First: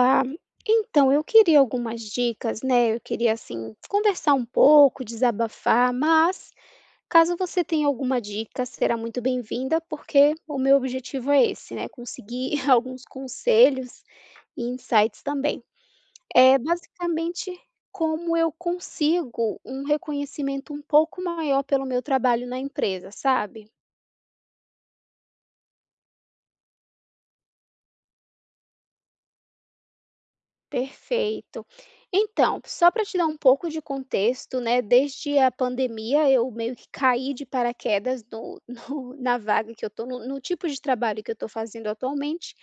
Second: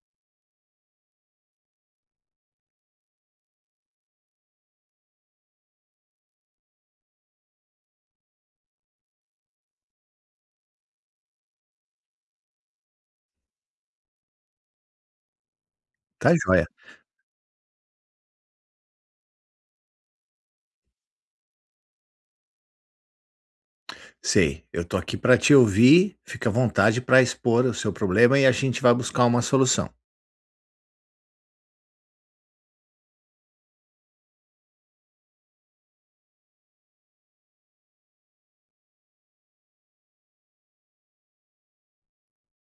Ah, então eu queria algumas dicas, né, eu queria, assim, conversar um pouco, desabafar, mas caso você tenha alguma dica, será muito bem-vinda, porque o meu objetivo é esse, né, conseguir alguns conselhos e insights também. Tá É joia. basicamente como eu consigo um reconhecimento um pouco maior pelo meu trabalho na empresa, sabe? Sei, eu tô aqui pra te ouvir, fica à vontade pra expor o seu problema e a gente vai buscar uma solução. Perfeito. Então, só para te dar um pouco de contexto, né? Desde a pandemia, eu meio que caí de paraquedas no, no- na vaga que eu estou, no tipo de trabalho que eu estou fazendo atualmente,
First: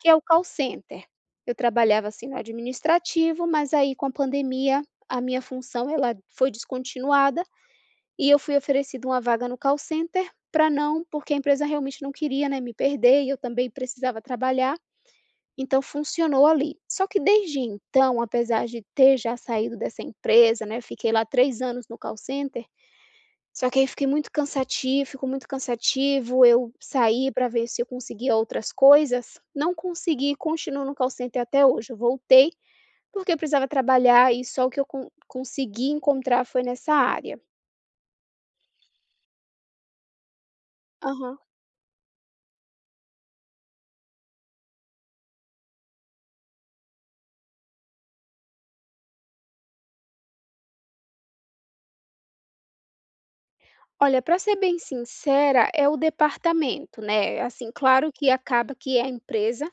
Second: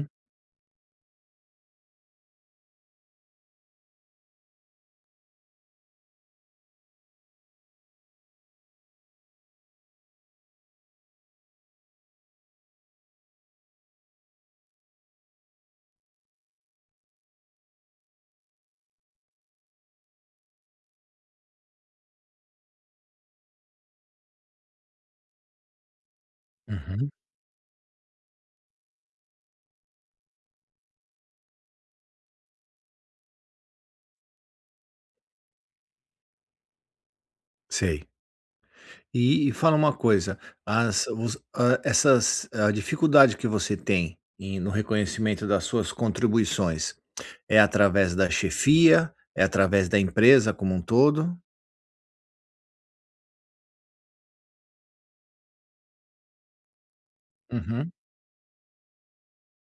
que é o call center. Eu trabalhava assim no administrativo, mas aí com a pandemia, a minha função ela foi descontinuada e eu fui oferecida uma vaga no call center para não, porque a empresa realmente não queria, né, me perder e eu também precisava trabalhar. Então funcionou ali. Só que desde então, apesar de ter já saído dessa empresa, né, fiquei lá 3 anos no call center, só que aí fiquei muito cansativo ficou muito cansativo, eu uhum, saí para ver se eu conseguia outras coisas, não consegui e continuo no call center até hoje. Eu voltei, porque eu precisava trabalhar e só o que eu consegui encontrar foi nessa área. sei. E fala uma coisa, as os Aham. hã, essas a dificuldade que você tem em no reconhecimento das suas contribuições, é através da chefia, é através da empresa como um todo? Olha, para ser bem sincera, é o departamento, né, assim, Uhum, claro que acaba que é a empresa.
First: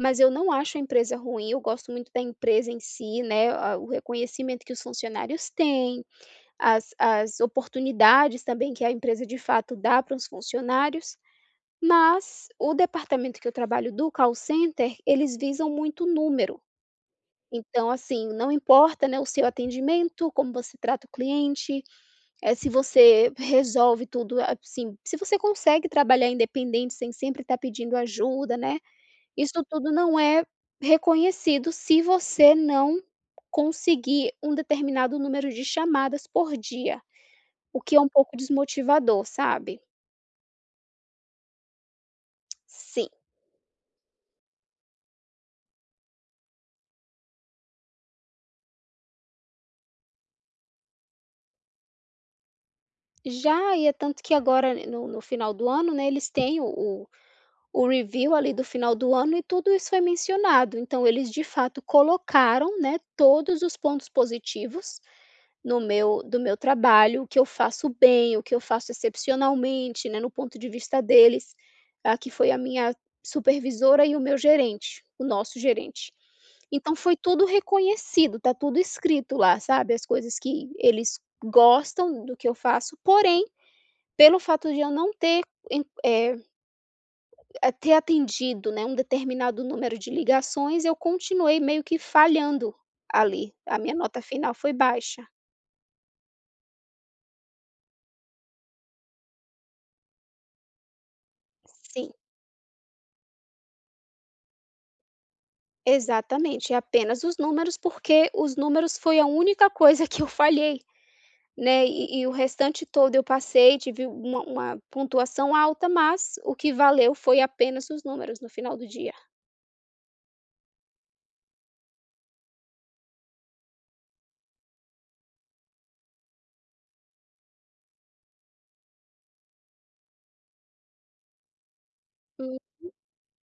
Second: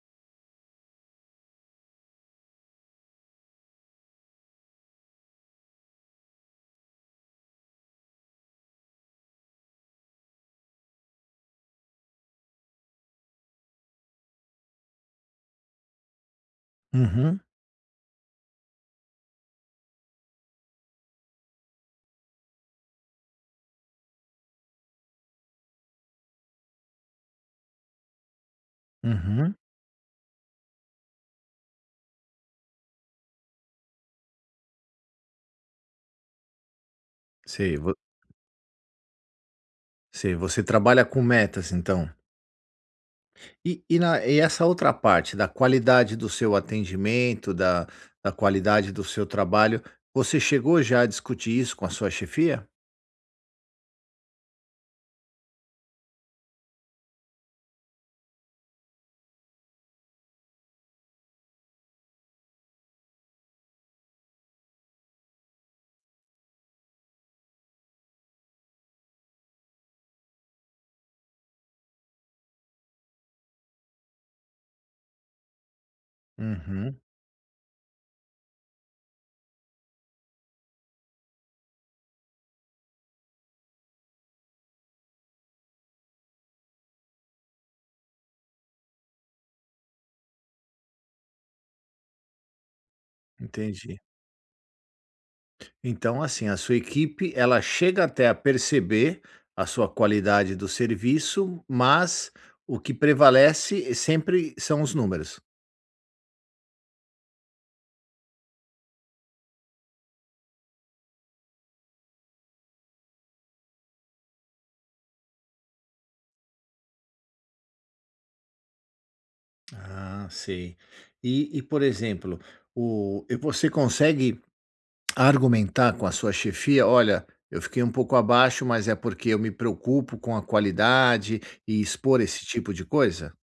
Mas eu não acho a empresa ruim, eu gosto muito da empresa em si, né, a o reconhecimento que os funcionários têm, as oportunidades também que a empresa de fato dá para os funcionários, mas o departamento que eu trabalho do call center, eles visam muito número. uhum, Então, assim, não importa, né, o seu atendimento, como você trata o cliente, se você resolve tudo, assim, se você consegue trabalhar independente sem sempre estar pedindo ajuda, né. uhum. Isso tudo não é reconhecido se você não conseguir um determinado número de chamadas por dia, Sei, o vo que é um pouco desmotivador, sabe. Sei, você trabalha com metas, então? Sim. E essa outra parte da qualidade do seu atendimento, da da qualidade do seu trabalho, você chegou já a discutir isso com a sua chefia? Já, e é tanto que agora, né, no final do ano, né, eles têm o o review ali do final do ano e tudo isso foi mencionado, então eles de fato colocaram, né, todos os pontos positivos no meu trabalho, o que eu faço bem, o que eu faço excepcionalmente, né, no ponto de vista deles, ah, que foi a minha supervisora e o meu gerente, o nosso gerente. Então Uhum, foi tudo reconhecido, tá tudo escrito lá, sabe, as coisas que eles gostam do que eu faço, porém, pelo fato de eu não ter en eh, ter atendido, né, um determinado número de ligações, eu continuei meio que falhando ali, a minha entendi. nota final foi baixa. Então, assim, a sua equipe, ela chega até a perceber a sua qualidade do serviço, Sim. mas o que prevalece sempre são os números. Exatamente, é apenas os números, porque os números foi a única coisa que eu falhei, né, e o restante todo eu passei, tive uma pontuação alta, mas o que valeu foi apenas os números no final do dia. Ah, sei. E, por exemplo, o e você consegue argumentar com a sua chefia: "Olha, eu fiquei um pouco abaixo, mas é porque eu me preocupo com a qualidade", e expor esse Hum, tipo de coisa?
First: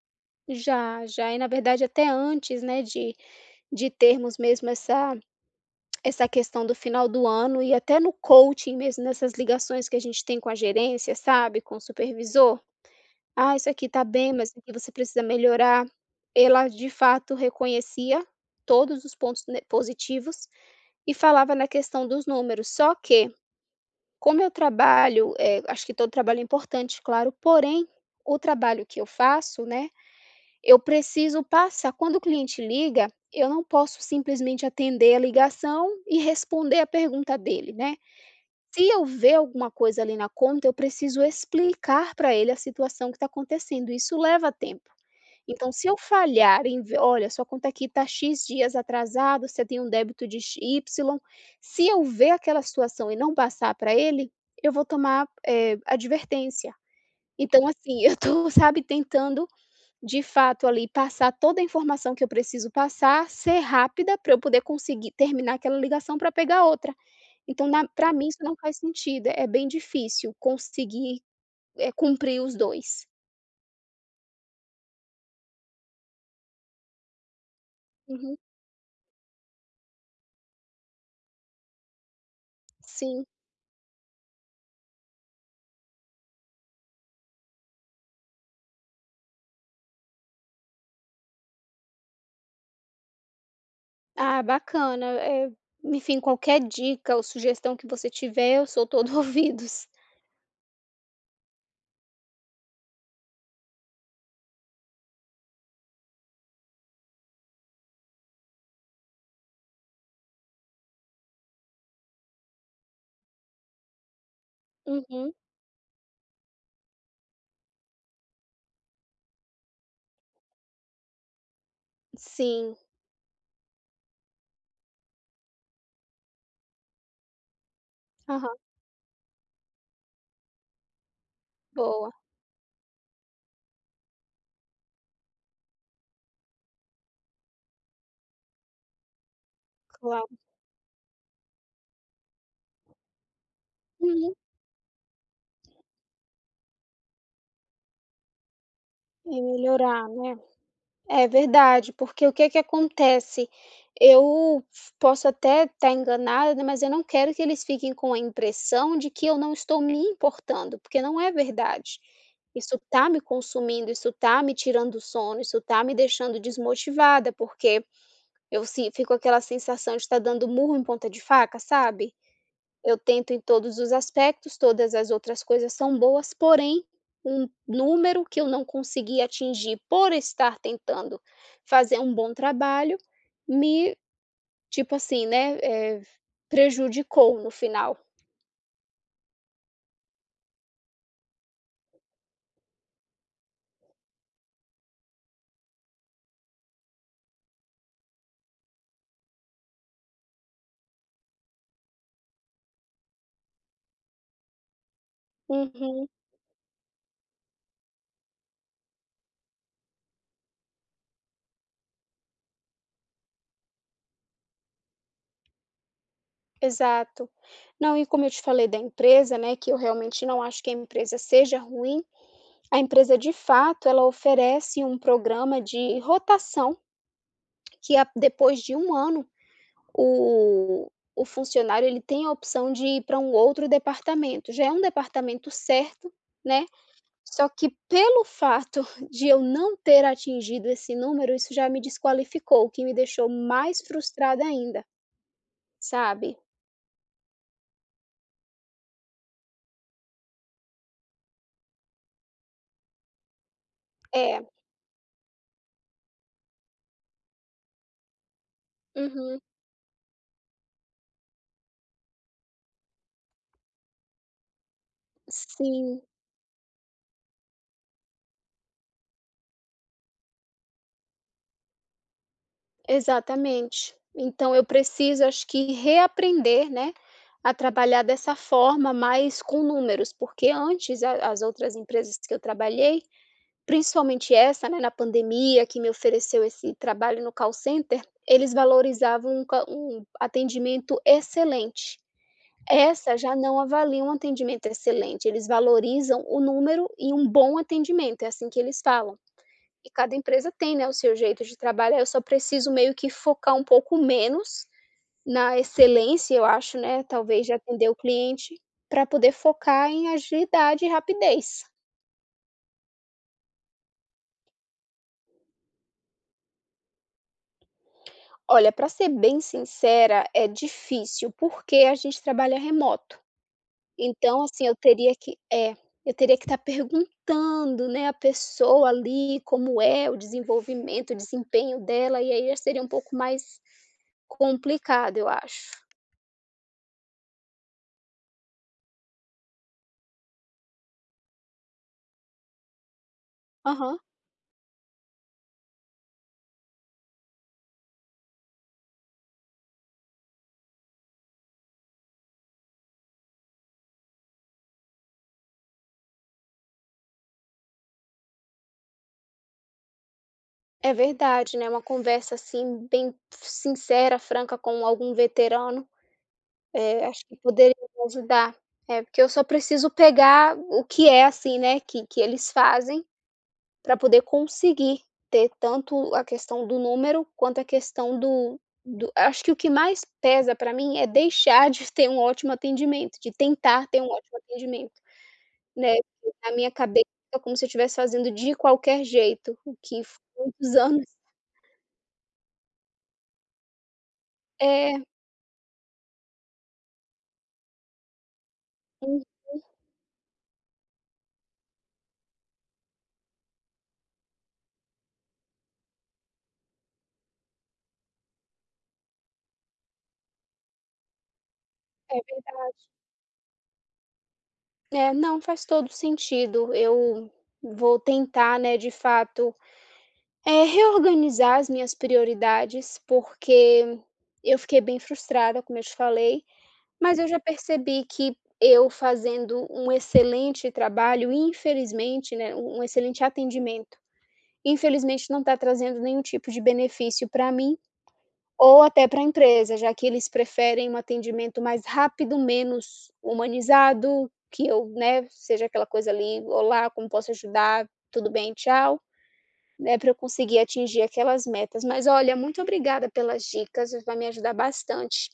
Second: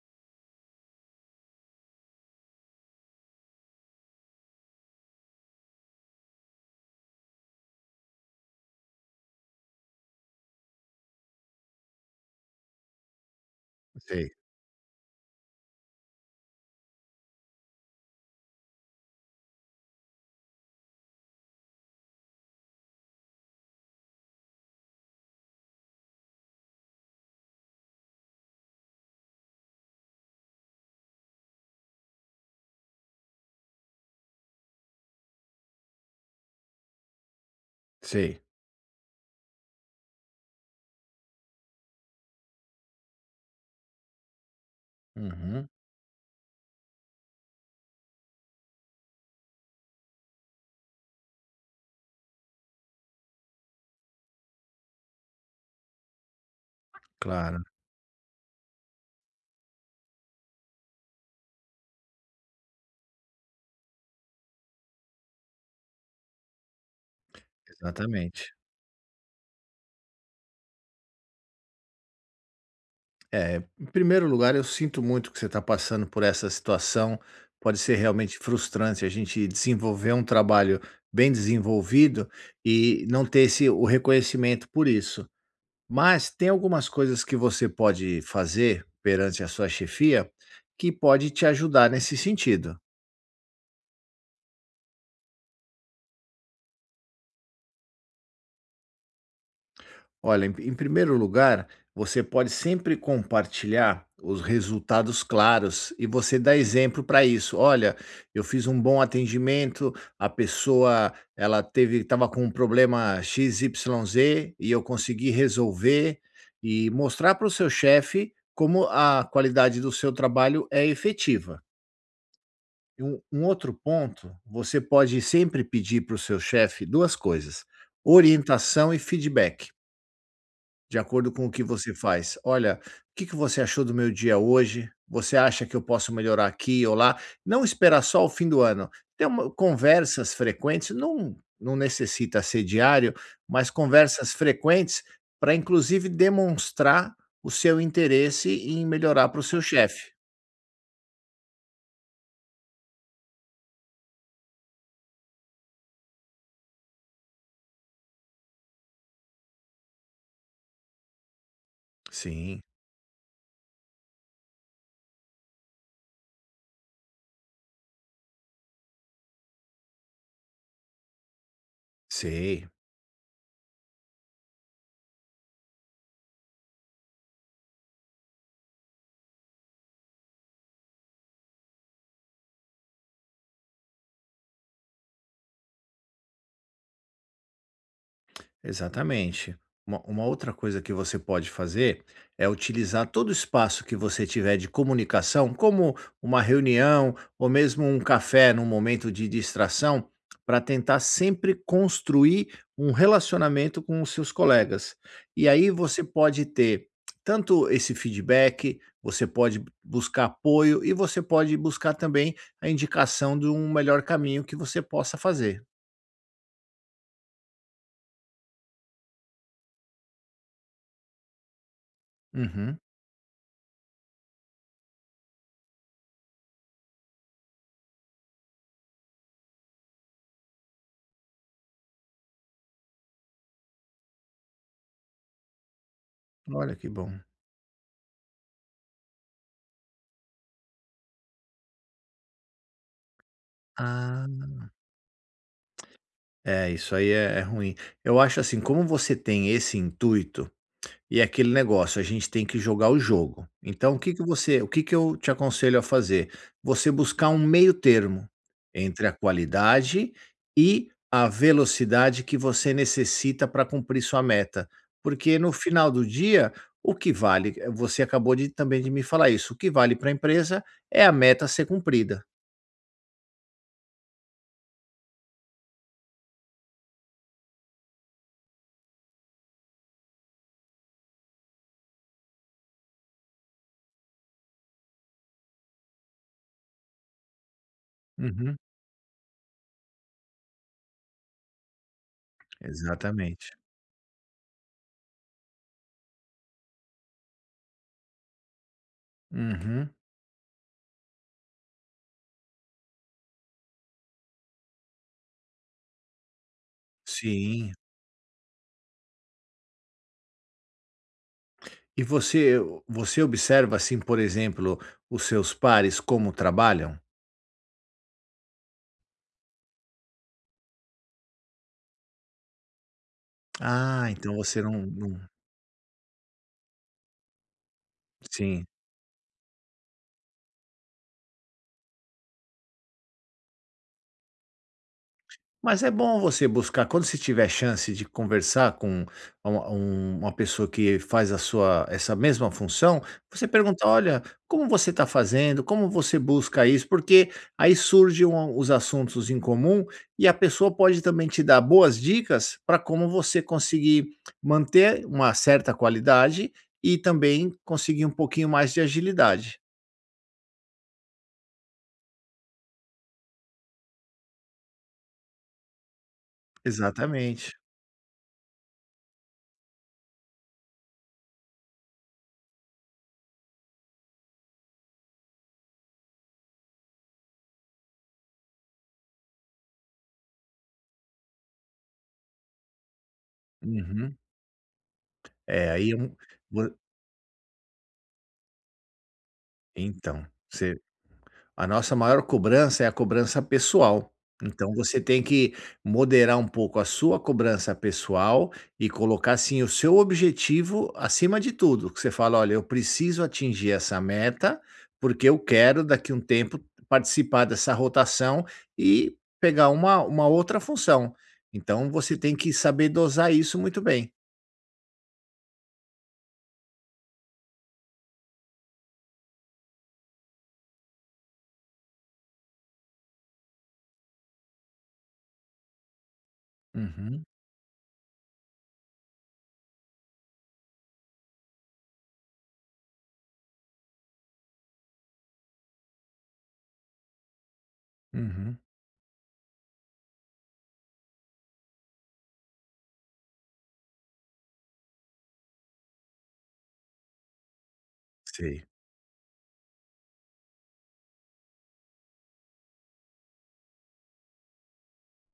já, já, e na verdade até antes, né, de termos mesmo essa essa questão do final do ano e até no coaching mesmo, nessas ligações que a gente tem com a gerência, sabe, com o supervisor. Ah, isso aqui tá Sei, bem, mas isso aqui você precisa melhorar. Ela de fato reconhecia todos os pontos ne positivos e falava na questão dos números, só que, como eu trabalho, acho que todo trabalho é importante, claro, porém, o trabalho que eu faço, né, eu preciso passar quando o cliente liga, eu não posso simplesmente atender a ligação e responder a pergunta dele, né. sei. Se eu ver alguma coisa ali na conta, eu preciso explicar para ele a situação que está acontecendo, isso leva tempo. Uhum, Então, se eu falhar em ver: "Olha, sua conta aqui está X dias atrasado, você tem um débito de X Y", se eu ver aquela situação e não passar para ele, eu vou tomar, advertência. claro, Então, assim, eu estou, sabe, tentando, de fato, ali, passar toda a informação que eu preciso passar, ser rápida para eu poder conseguir terminar aquela ligação para pegar outra. Então para mim isso exatamente. não faz sentido, é bem difícil conseguir, cumprir os dois. É, em primeiro lugar, eu sinto muito que você está passando por essa situação, pode ser Uhum. realmente frustrante a gente desenvolver um trabalho bem desenvolvido e Sim. não ter esse o reconhecimento por isso. Mas tem algumas coisas que você pode fazer perante a sua chefia que pode te ajudar nesse sentido. Ah, bacana. Enfim, qualquer dica ou sugestão que você tiver, eu sou todo ouvidos. Olha, em, em primeiro lugar, você pode sempre compartilhar os resultados claros e você dá exemplo para isso. Olha, eu fiz um bom atendimento, a pessoa ela teve estava com um problema X, Y, Z e eu consegui Uhum. resolver e mostrar para o seu chefe como a qualidade do seu trabalho é efetiva. Sim. Um outro ponto, você pode sempre pedir para o seu chefe 2 coisas: Aham. orientação e feedback, de acordo com o que você Boa. faz. "Olha, o que você achou do meu dia hoje? Você acha que eu posso melhorar aqui ou lá?" Não esperar só o fim do ano. Ter uma conversas Claro. frequentes, não necessita ser diário, mas conversas Uhum. frequentes para inclusive demonstrar o seu interesse em melhorar E para o seu melhorar, chefe. né. É verdade, porque o que que acontece? Eu f posso até estar enganada, né, mas eu não quero que eles fiquem com a impressão de que eu não estou me importando, porque não é verdade. Sim, Isso tá me consumindo, isso tá me tirando o sono, isso tá me deixando desmotivada, porque Eu sin fico com aquela sensação de estar dando murro em ponta de faca, sabe. sei. Eu tento em todos os aspectos, todas as outras coisas são boas, porém, um número que eu não consegui atingir por estar tentando fazer um bom trabalho, me tipo assim, né, eh, prejudicou no final. Exatamente. Uma outra coisa que você pode fazer é utilizar todo o espaço que você tiver de comunicação, como uma reunião ou mesmo um café num momento de distração, para tentar sempre construir um relacionamento com os seus colegas. E aí você Uhum, pode ter tanto esse feedback, você pode buscar apoio e você pode buscar também a indicação de um melhor caminho que você possa fazer. exato. Não, e como eu te falei da empresa, né, que eu realmente não acho que a empresa seja ruim, a Uhum. empresa de fato ela oferece um programa de rotação que a depois de um ano, o o funcionário ele tem a opção de ir para um outro departamento, já é um departamento certo, né, Olha que bom. só que pelo fato de eu não ter atingido esse número, isso já me desqualificou, o que me deixou mais frustrada Ah, ainda, sabe. é, isso aí é ruim. Eu acho assim, como você tem esse intuito e é aquele negócio, a gente tem que jogar o jogo. Então, o que que É, você o que que eu te aconselho a fazer? Você buscar um meio termo entre a uhum, qualidade e a velocidade que você necessita para cumprir sua meta. Porque no final sim, do dia, o que vale, você acabou de também de me falar isso, o que vale para a empresa é a meta a ser cumprida. exatamente. Então eu preciso, acho que reaprender, né, a trabalhar dessa forma, mais com números, porque antes a as outras empresas que eu trabalhei, principalmente essa, né, na pandemia, que me ofereceu esse trabalho no call center, eles Uhum, valorizavam um ca um atendimento excelente. Essa já exatamente. não avalia um atendimento excelente, eles valorizam o número e um bom atendimento, é assim que eles falam. Uhum, E cada empresa tem, né, o seu jeito de trabalhar, eu só preciso meio que focar um pouco menos na excelência, eu acho, né, talvez de sim. atender o cliente, para poder focar em agilidade e rapidez. E você observa, assim, por exemplo, os seus pares como trabalham? Olha, para ser bem sincera, é difícil, porque a gente trabalha remoto. Ah, então Então, você assim, não não eu teria que estar perguntando, né, a sim. pessoa ali como é o desenvolvimento, o desempenho dela, e aí já seria um pouco mais complicado, eu acho. Mas é bom você buscar, quando você tiver chance de conversar com uma pessoa que faz a sua essa mesma função, você pergunta, Aham. olha, como você está fazendo, como você busca isso, porque os assuntos em comum e a pessoa pode também te dar boas dicas para como você conseguir manter uma certa qualidade e também conseguir um pouquinho mais de agilidade. É verdade, né, uma conversa, assim, bem sincera, franca com algum veterano, acho que Exatamente. poderia me ajudar. É, porque eu só preciso pegar o que é, assim, né, que eles fazem para poder conseguir ter tanto a questão do número, quanto a questão do acho que o que mais pesa para mim é deixar de ter um ótimo atendimento, de tentar ter um Uhum. ótimo atendimento, É, aí né, é um- na minha vo- cabeça é como se eu estivesse fazendo de qualquer jeito, o que f então, muitos você anos A nossa maior cobrança é a cobrança pessoal. Então você é, tem que moderar um pouco a sua cobrança pessoal e hum, colocar assim o seu objetivo acima de tudo. Que você fala: olha, eu preciso atingir essa meta, porque eu quero daqui a um tempo participar dessa rotação e pegar uma outra função. Então é você tem que ver saber dosar isso muito bem. é, não, faz todo sentido. Eu vou tentar, né, de fato, reorganizar as minhas prioridades, porque eu fiquei bem frustrada, como eu te falei. Mas Uhum, eu já percebi que eu fazendo um excelente trabalho, infelizmente, né, um excelente atendimento, infelizmente não está trazendo nenhum tipo de benefício para mim uhum, ou até para a empresa, já que eles preferem um atendimento mais rápido, menos humanizado, que eu, né, seja aquela coisa ali: "Olá, como posso ajudar? Tudo bem, sei. tchau". Né, para eu conseguir atingir aquelas metas. Mas olha, muito obrigada pelas dicas, vai me ajudar bastante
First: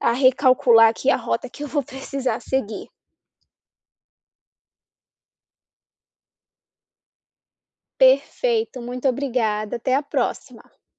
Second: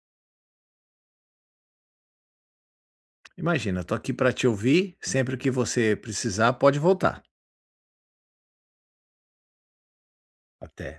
a recalcular aqui a rota que eu vou precisar seguir. Imagina, eu tô aqui para te ouvir. Sempre que você precisar, pode voltar. Perfeito, muito obrigada, até a próxima. Até.